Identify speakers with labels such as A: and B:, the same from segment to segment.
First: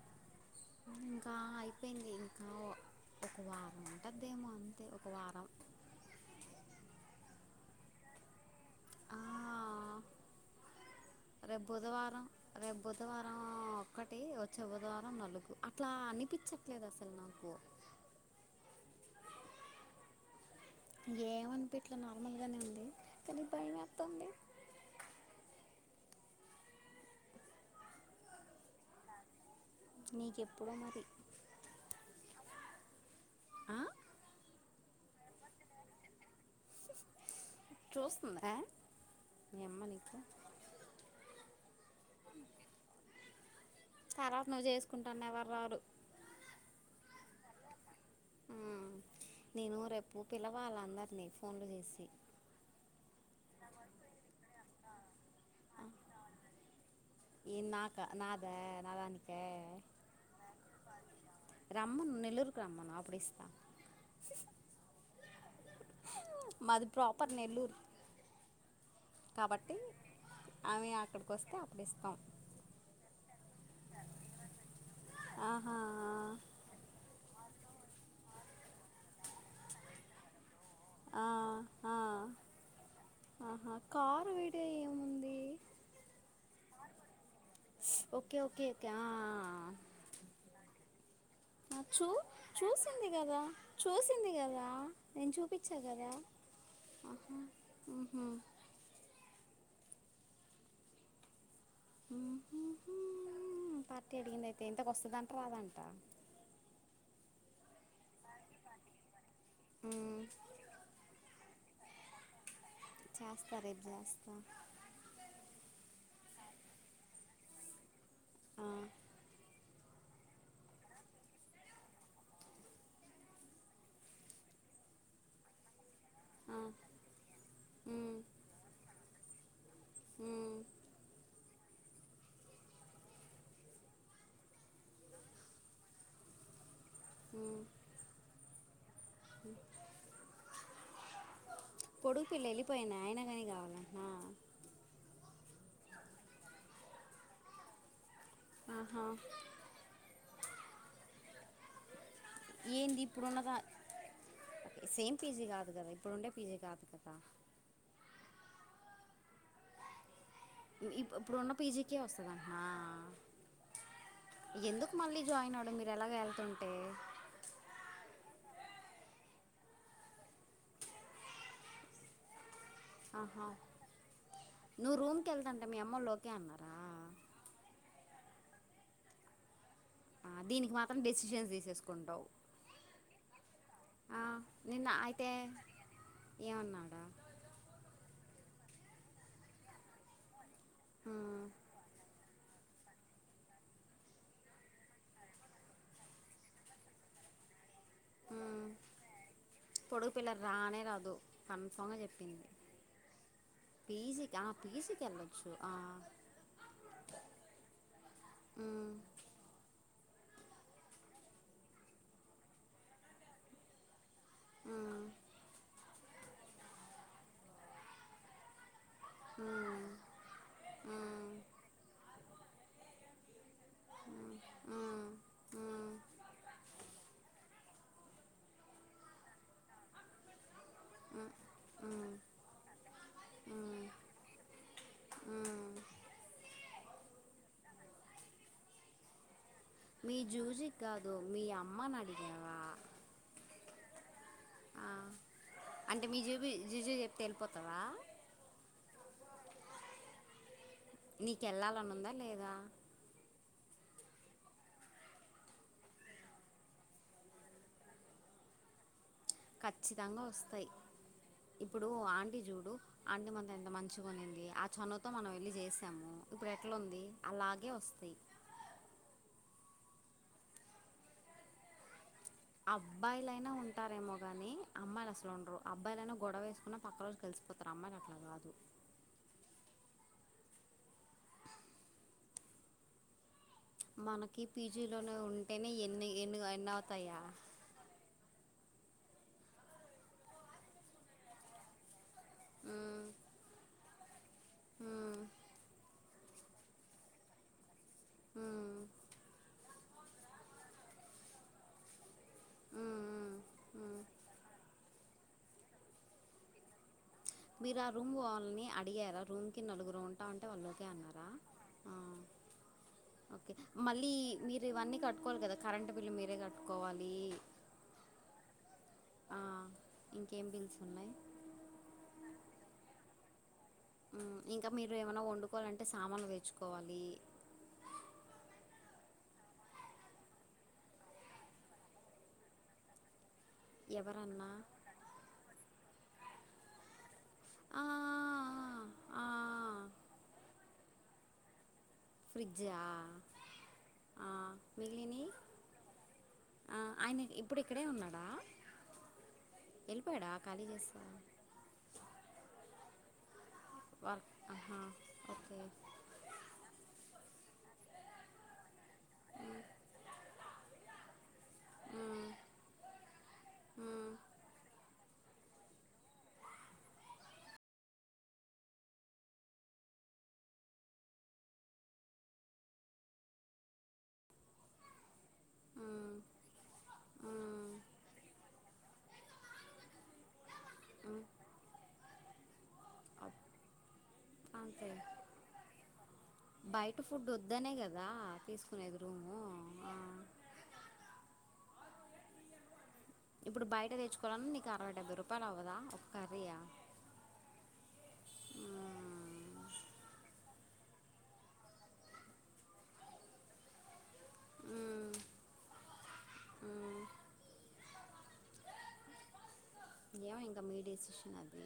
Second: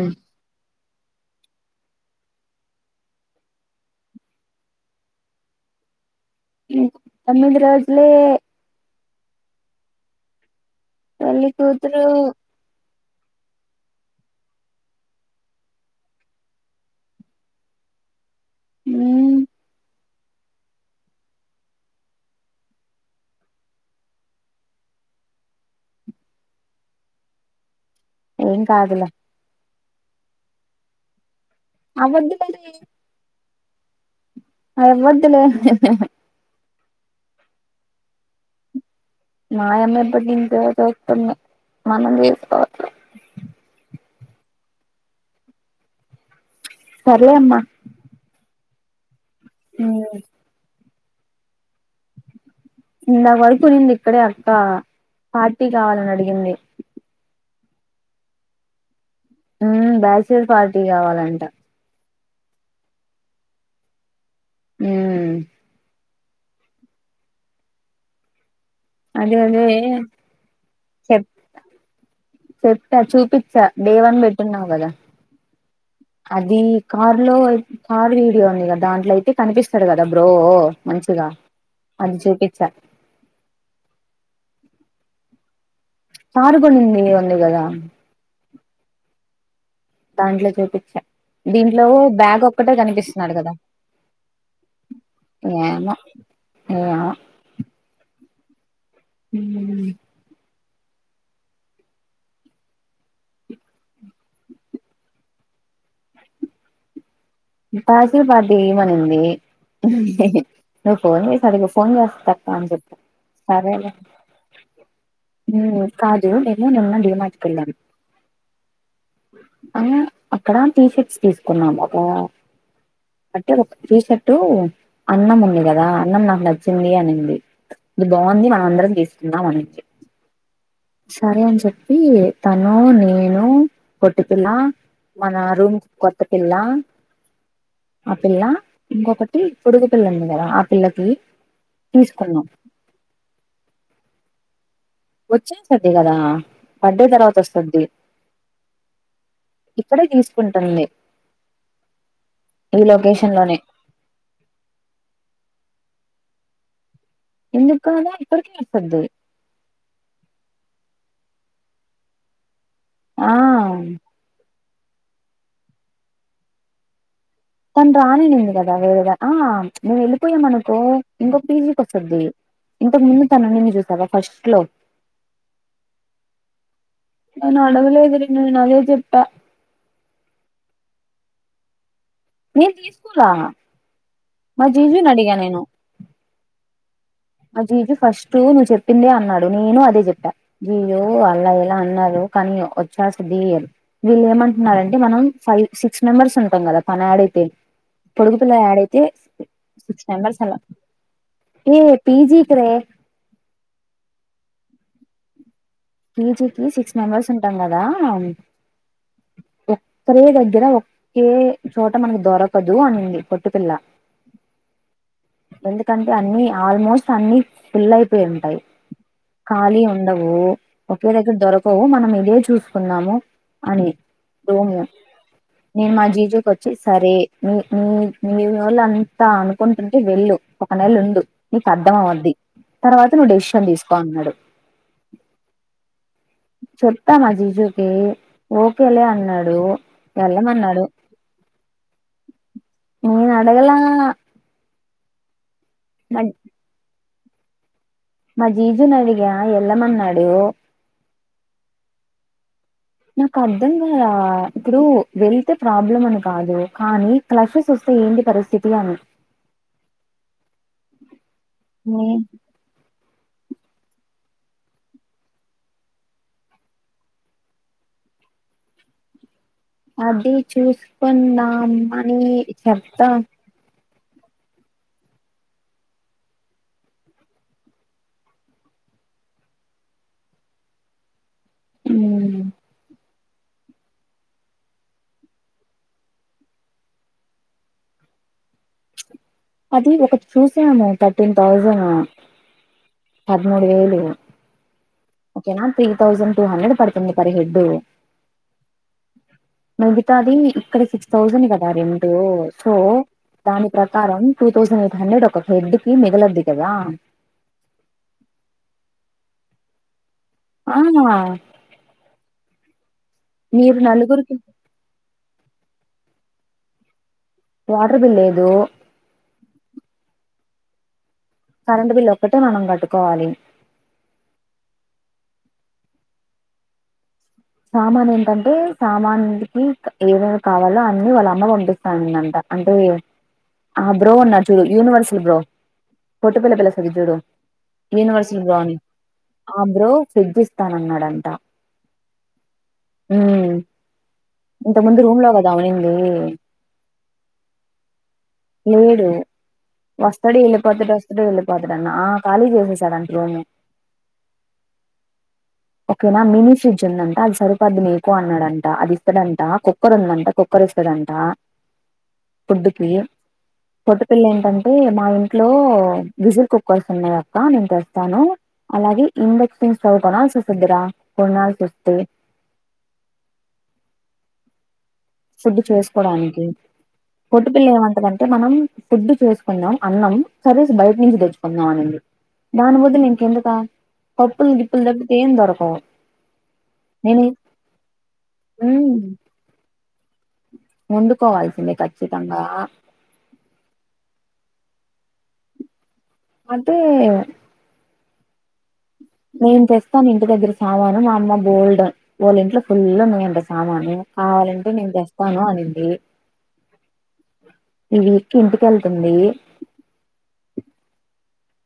A: అవు
B: ఇంకా అయిపోయింది ఇంకా ఒక వారం ఉంటందేమో అంతే ఒక వారం
A: తొమ్మిధి రోజులే పెళ్లి
B: రేపు
A: కూతురు
B: బుధవారం రేపు బుధవారం ఒకటి వచ్చి బుధవారం నలుగు అట్లా అనిపించట్లేదు అసలు నాకు
A: మ్మ్
B: ఏమనిపి ఇట్లా నార్మల్గానే ఉంది కానీ భయం వస్తుంది
A: ఏం కాదుల
B: నీకెప్పుడో మరి
A: వది [unintelligible]
B: ఆ
A: అ మదులే
B: చూస్తుంద
A: మాయమబడి [unintelligible]
B: తరాత నువ్వు చేసుకుంటాను ఎవరువరు
A: పర్లే అమ్మా
B: నేను రేపు
A: మ్మ్
B: పిల్లవాల అందరినీ ఫోన్లు చేసి
A: ఇంద వరకు నిన్న ఇక్కడే అక్క పార్టీ కావాలని అడిగింది
B: ఈ నాకా నాద నాదానికి
A: ఉ బ్యాచలర్స్ పార్టీ కావాలంట
B: [unintelligible] అప్పుడు ఇష్ట
A: ఉ
B: మాది ప్రాపర్ నెల్లూరు
A: అదే అదే
B: కాబట్టి ఆమె అక్కడికి వస్తే అప్పుడు ఇస్తాం
A: చెప్తా చూపచ్చా డే వన్ పెట్టున్నావు కదా
B: ఆహా
A: అది కార్ లో కార్ వీడియో ఉంది కదా దాంట్లో అయితే కనిపిస్తాడు కదా బ్రో
B: ఆ,
A: [unintelligible]
B: ఆ,
A: అధి చెపిన్‌చాలి
B: ఆహా కారు విడియో ఏముంది
A: కారు కొనింధి వుంధి కథ
B: క
A: దాంట్లో చూపించా దీంట్లో
B: చూ
A: బ్యాగ్ ఒక్కటే
B: చూసింది
A: కనిపిస్తున్నాడు
B: కదా చూసింది కదా నేను చూపించా
A: ఏమో
B: కదా
A: ఏమో
B: ఆహా
A: ఉ
B: ఉ పార్టీ అడిగింద అయితే ఇంతక వస్తుందంట రాదంట
A: కాచీల్ పార్టీ ఏమనింది
B: మ్,
A: నువ్వు ఫోన్ చేసి అడుగు ఫోన్ చేష్ట అని చెప్పు
B: చేస్తా
A: సరే
B: రేపు
A: నా
B: చేస్తా
A: మెము నిన్నా డిమార్ట్ కి వెల్లాము
B: ఆ,
A: ఆ అక్కడ టీషర్ట్స్ తీసుకున్నాము కదా అంటే ఒక టీషర్టు అన్నం ఉంది కదా న్నం నాకు
B: ఆ.
A: నచ్చింది అనింది ఇది
B: ఉమ్
A: బాగుంది మనం అందరం తీసుకుందాం అనింది
B: ఉమ్
A: సరే అని చెప్ప ఈ తను నేను పొట్టిపిల్ల మన రూమ్ కొత్త పిల్ల
B: ఉమ్
A: ఆ పిల్ల ఇంకొకటి పొడుగు పిల్ల ఉంది కదా ఆ పిల్లకి
B: పొడుగు
A: తీసుకున్నాం
B: పిల్ల వెళ్ళిపోయినా ఆయన కాని కావాలాంటానా
A: వచ్చేస్తుంది కదా బార్డే తర్వాత వస్తది చూడు
B: ఆహ
A: కుంటుంది
B: ఏంది ఇప్పుడున్నద సేమ్ పీజీ కాదు కదా ఇప్పుడు ఉండే పీజీ కాదు కదా
A: ఎందుకు రాదు [unintelligible]
B: ఈ ఇప్పుడున్న పీజీకే వస్తుందటన
A: ఆ
B: ఎందుకు మళ్ళీ జాయిన్ అవ్వడం మీరు ఎలాగో వెళ్తుంటే
A: తను రాను ఆనింది కదా వేరేగా ఆ మేము వెళ్ళిపోయామ అనుకో ఇంకోక పీజీకి వస్తది
B: ఆహా
A: లో
B: నువ్వు రూమ్ కి వెళ్తాంటే మీ అమ్మ వాళ్ళు ఒకే అన్నారా
A: నేను అడగలేదు నేను ఆదే చెప్ప
B: ఆ దీనికి మాత్రం డెసిషన్స్ తీసేసుకుంటావు
A: నేను తీసుకురా
B: ఆ నిన్న అయితే ఏమన్నాడు రా
A: ఆ జీజి ఫస్ట్ నువ్వు చెప్పిందే అన్నాడు నేను అదే చెప్పా జియో
B: ఉమ్
A: అలా ఎలా అన్నావ్ కానీ వచ్చేస్తది అని వీళ్ళు ఏమంటున్నారంటే మనం ఫైవ్ సిక్స్ మెంబర్స్ ఉంటాం కదా తను యాడ్ అయితే పొడుగు పిల్ల
B: ఉమ్
A: యాడ్ ఆయితే సిక్స్
B: పొడుగు
A: మెంబర్స్ అలా ఈ
B: పీజీ కా పిజీకి ఏమొచ్చు
A: పిజీకి సిక్స్ మెంబెర్స్ ఉంటాం కదా
B: ఉమ్
A: ఒకే దగ్గర ఒకే చోట మనకు దొరకదు అనింది పొట్టిపిల్ల
B: ఉమ్
A: ఎందుకంటే అన్ని ఆల్మోస్ట్ అన్ని ఫుల్ అయిపోయి ఉంటాయి ఖాళీ ఉండవు ఒకే దగ్గర దొరకవు మనం ఇదే చూసుకున్నాము అని రూమ్
B: ఉమ్
A: నేను
B: ఉమ్.
A: మా జీజుకి వచ్చి సరే మీ నీ నీ వాళ్ళ అంతా అనుకుంటుంటే వెళ్ళు ఒక నెల ఉండు నీకు అర్థం అవుద్ది తర్వాత నువ్వు డెసిషన్ తీసుకో అన్నాడు చెప్పాను జీజుకి ఓకేలే అన్నాడు
B: మీ జూజి
A: వెళ్ళమన్నాడు
B: కాదు మీ అమ్మని అడిగినవా
A: నేను అడగలా
B: అంటే మీ
A: మా
B: జూబు జీజు చెప్తే వెళ్ళిపోతవా
A: మా జీజు నీ అడిగా వెళ్ళమన్నాడు
B: నీకు వెళ్ళాలని ఉందా లేదా
A: నాకు అర్ధం కాలే ఇప్పుడు వెళ్తే ప్రాబ్లం అని కాదు కానీ క్లషెస్ వస్త టే ఏంటి పరిస్థితి అని
B: ఖచ్చితంగా వస్తాయి ఇప్పుడు
A: నేను
B: ఆంటీ చూడు అంటి మన ఎంత మంచిగా ఉన్నింది ఆ చనువతో మనం వెళ్ళి చేసాము ఇప్పుడు ఎట్లా ఉంది అలాగే వస్తు ది
A: అది చూసుకుందామా
B: అబ్బాయిలైనా ఉంట ఉంటారేమో కాని అమ్మాయిలు అసలు ఉండరు అబ్బాయిలైనా గొడవేసుకున్నా పక్క రోజు కలిసిపోతారు అమ్మాయిలు అట్లా కాదు
A: హు
B: మనకి పీజీలోనే ఉంటేనే ఎన్ని ఎన్ని ఎన్న అవుతాయా
A: అది ఒకటి చూసాను థర్టీన్ థౌజను,
B: మ్మ్,
A: పదమూడు వేలు.
B: మ్మ్,
A: ఓకేనా త్రీ తౌసండ్ టూ హండ్రెడ్ పడుతుంది పర్ హెడ్.
B: ఆ
A: మిగతాది ఇక్కడ సిక్స్ థౌజండ్ కదా రెంటు సో
B: మ్మ్, మ్మ్,
A: దాని
B: మ్మ్.
A: ప్రకారం, టూ థౌజండ్ ఎయిట్ హండ్రెడ్ ఒక హెడ్ కి మిగిలద్ది కదా!
B: మీరు ఆ రూమ్ వాళ్ళని అడిగారా రూమ్ కి నలుగురమున్ టామ్ అంటే వాళ్
A: ఆ
B: ఓకె అన్నారా? ఆ. ఓకే
A: మీరు
B: మళ్ళీ
A: నలుగురికి
B: మీరు ఇవన్నీ కట్టుకోవాలి కదా, కరెంట్ బిల్లు మీరే కట్టుకోవాలి.
A: వాటర్ బిల్ లేదు.
B: ఆ, ఇంకేం బిల్స్ ఉన్నాయి?
A: కరెంట్ బిల్ ఒక్కటే మనం కట్టుకోవాలి.
B: ఆ ఇంకా మీరు ఏమైనా వండుకోవాలంటే, సామాన్లు తెచ్చుకోవాలి.
A: సామాన్ ఏంటంటే, సామాన్కి ఏమేమి కావాలో అన్ని వాళ్ళ అమ్మ పండిస్తా అనిందంట. అంటే ఆ బ్రో ఉన్నారు
B: ఎవరన్నా
A: చూడు, యూనివర్సల్ బ్రో, పొట్టి పిల్ల పిలుస్తది చూడు
B: ఆ,
A: యూనివర్సల్ బ్రో అని, ఆ బ్రో ఫ్రీడ్జ్ ఇస్తానన్నాడంట.
B: ఫ్రిడ్జా?
A: ఉమ్ ఇంత ముందు రూమ్ లో
B: మిగిలినవి
A: కదా ఉన్నింది,
B: ఆ ఆయన ఇప్పుడు ఇక్కడే ఉన్నాడా? వెళ్ళిపోయాడా
A: వస్తడు
B: ఖాళీ
A: వెళ్ళిపోతాడు.
B: చేస్తా
A: వస్తడు వెళ్ళిపోతాడన్న. ఆ ఖాళీ చేసేసాడంట రూము.
B: వ ఆహా ఓకే.
A: ఓకేనా మినీ ఫ్రిడ్జ్ ఉందంట అది సరిపోద్ది మీకు అన్నడంట. అది ఇస్తడంట కుక్కర్ ఉందంట, కుక్కర్ ఇస్తడంట, ఫుడ్డు కి పొట్టి పిల్ల ఏంటంటే, మా ఇంట్లో విజిల్ కుక్కర్స్ ఉన్నాయక్క. నేను తెస్తాను. అలాగే ఇండక్షన్ స్టవ్ కొనాల్సోస్తది రా. కొనాల్సోస్తే ఫుడ్డు చేసుకోడానికి. పొట్టి పిల్ల
B: ఆ
A: ఏమంటదంటే, మనం ఫుడ్ చేసుకుందాం అన్నం. కర్రీస్ బయట నుంచి తెచ్చుకుందాం అనింది. దాని బదులు
B: అప్-
A: ఇంకెందుకు, పప్పులు, గిప్పులు
B: అంతే
A: తప్పితే ఏమ్ దొరకవు.
B: బయట
A: నేను
B: ఫుడ్ వద్దనే కదా
A: హ్మ్
B: తీసుకునేది రూము. ఆ
A: వండుకోవాల్సిందే. ఖచ్చితంగా.
B: ఇప్పుడు బయట తెచ్చుకోవడం, నీకు అరవై, డెబ్బై రూపాయలు అవ్వదా? ఒక్క
A: అదే
B: మ్మ్.
A: నేను తెస్తాన్ ఇంటి దగ్గర సామాను. మా అమ్మ బోల్డ్, వాళ్ ఇంట్లో ఫుల్ ఉన్నాయంట సామాను. కావాలంటే నేను తెస్తాను అనింది.
B: మ్
A: ఈ విక్ ఇంటికెళ్తుంది.
B: ఏమో ఇంక మీ డిసిషన్ అది.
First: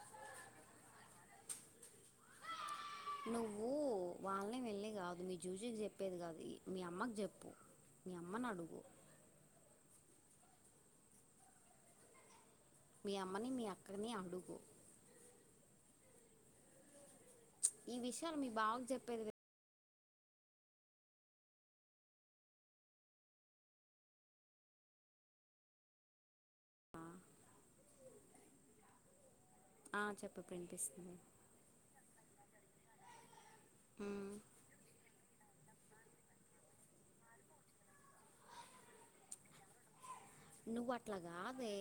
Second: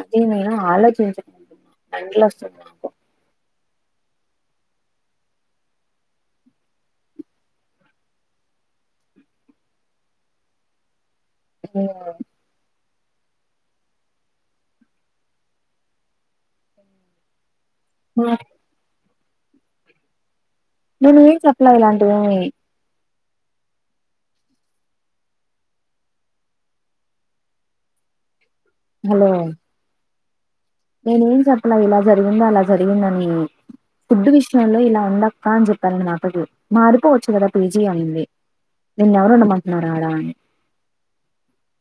A: అది నేను ఆలోచించకుండున్న. మెంటలొస్తుంది నాకు.
B: నువ్వు వాళ్ళనీ వీళ్ళని కాదు. మీ జూజికి చెప్పేది కాదు మీ అమ్మకి చెప్పు. మీ అమ్మనడుగు.
A: ఆ
B: మీ అమ్మని, మీ అక్కని అడుగు. ఈ విషయాలు
A: నేను
B: మీ బావకి చెప్పేది వే
A: నేను ఏం చెప్పలే ఇలాంటివి ఏమీ. హలో
B: ఆ చెప్పు ఇప్పుడు వినిపిస్తుంది
A: నేనేం చెప్పలే ఇలా జరిగింది, అలా జరిగిందని. ఫుడ్
B: మ్మ్
A: విషయంలో ఇలా ఉండ కా అని చెప్పా నేను అక్క కి. మారిపోవచ్చు కదా పీజీ అనింది! నిన్ ఎవరుండమంటున్నారు ఆడ అని
B: నువ్ అట్ల కాదే.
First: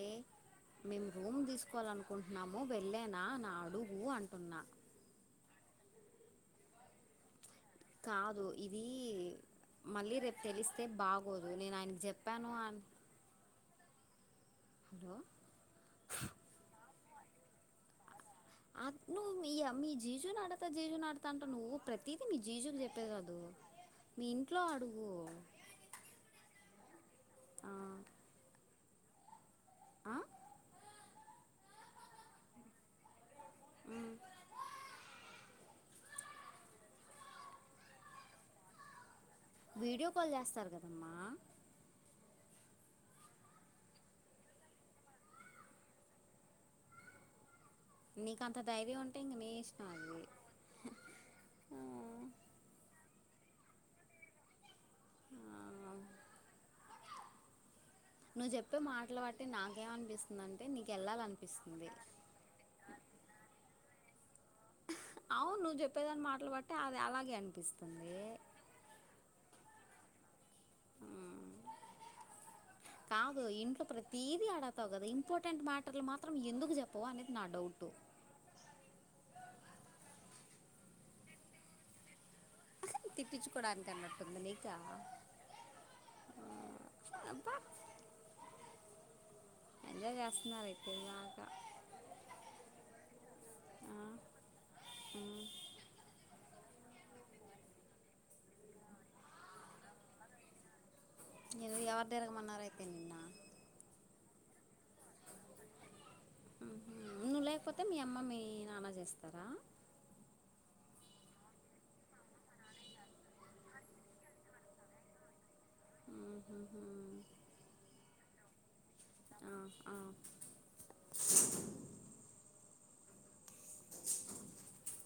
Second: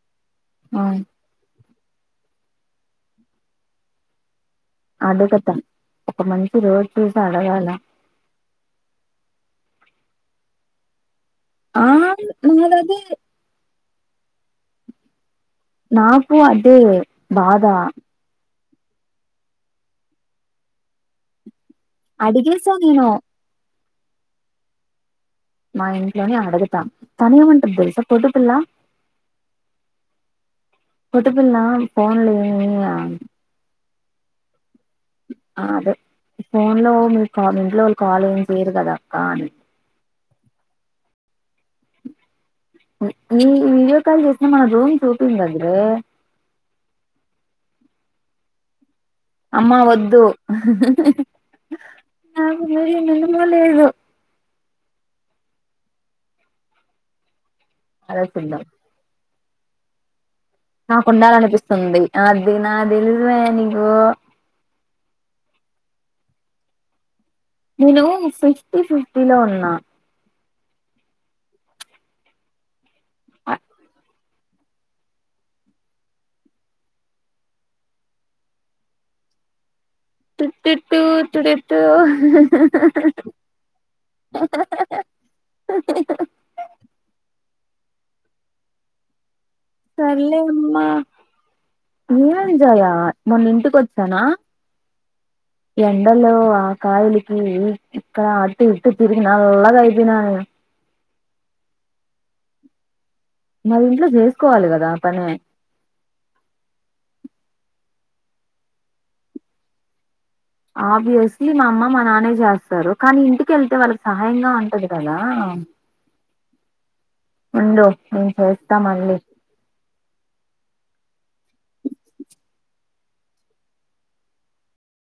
A: ఆ
B: మేం రూమ్ తీస్ తీసుకోవాల అనుకుంటున్నాము. వెళ్లేనా అని అడుగు అంటున్న.
A: అడగతా, ఒక మంచి రోజు చూసి అడగాల.
B: కాదు ఇది మళ్ళీ రేపు తెలిస్తే బాగ్
A: ఆ నా అది
B: హలో
A: బాదా
B: అ నువ్వు మీ జీషుని అడతా జీజు ఆడతా అంటా నువ్వు ప్రతిదీ మీ
A: అడిగేసా
B: జీజం
A: నేను
B: చెప్పేది కాదు మీ ఇంట్లో అడుగు
A: మా ఇంట్లోనే అడుగుతాం తనే
B: ఆ
A: ఏమంటంది తెలుసా పొద్దు పిల్ల
B: ఆ
A: కొదుపుల్ పోన్ల అదే ఫోన్ లో మీరు కా ఇంట్లో వాళ్ళు కాల్ ఏం చెయరు కదా అక్క అని
B: లు చేస్తారు కదమ్మా
A: ఈ వీడియో కాల్ చేసిన మన రూమ్ ూపింగ్ దగ్గరే
B: నీక అంత ధైర్యం ఉంట
A: అమ్మా వద్దు అ లేదు
B: ఆ నువ్వు
A: అరచుద్దాం
B: చెప్పే మాటలు బట్టి నాకేమ అనిపిస్తు
A: నాకుండాల అనిపిస్తుంది అది నా తెలిసు నీకు
B: అవు నువ్వు చెప్పేదాని మాట్లు పట్టే అది అలాగే
A: నేను
B: అనిపిస్తుంది
A: ఫిఫ్టీ ఫిఫ్టీ లో ఉన్నా
B: కాదు ఇంట్లో ప్రతి తీది ఆడతావు కదా ఇంపార్టెంట్ మ్యాటర్లు మాత్రం ఎందుకు చెప్పవు అనేది నా డౌట్
A: తుటిట్టు తుడిట్
B: తిప్పించుకోవడానికి అన్నట్టుంది నీకాబ ఎంట చేస్తున్నారు ఇతే నాక
A: ఏమంజాయా మొన్న
B: ఆ,
A: ఇంటికిచ్చానా
B: ఉమ్.
A: ఎండలు కాయలికి ఇక్కడ అటు ఇటు తిరిగి నల్లగా అయిపోనాను
B: నరు ఎవరి దరకమన్నార అయితే నిన్న
A: మది ఇంట్లో చేసుకోవాలి కదా ఆ పనే
B: నువ్వు లేకపోతే మీ అమ్మ మీ నానా చేస్తారా
A: ఆబ్వియస్లీ మా అమ్మ మా నాన్న చేస్తారు కానీ ఇంటికిళ్తే వాళ్ళకి సహాయంగా ఉంటది కదా
B: ఆహ
A: ఉండు మేం చేస్తాం మళ్ళీ
B: ఆ, ఆ.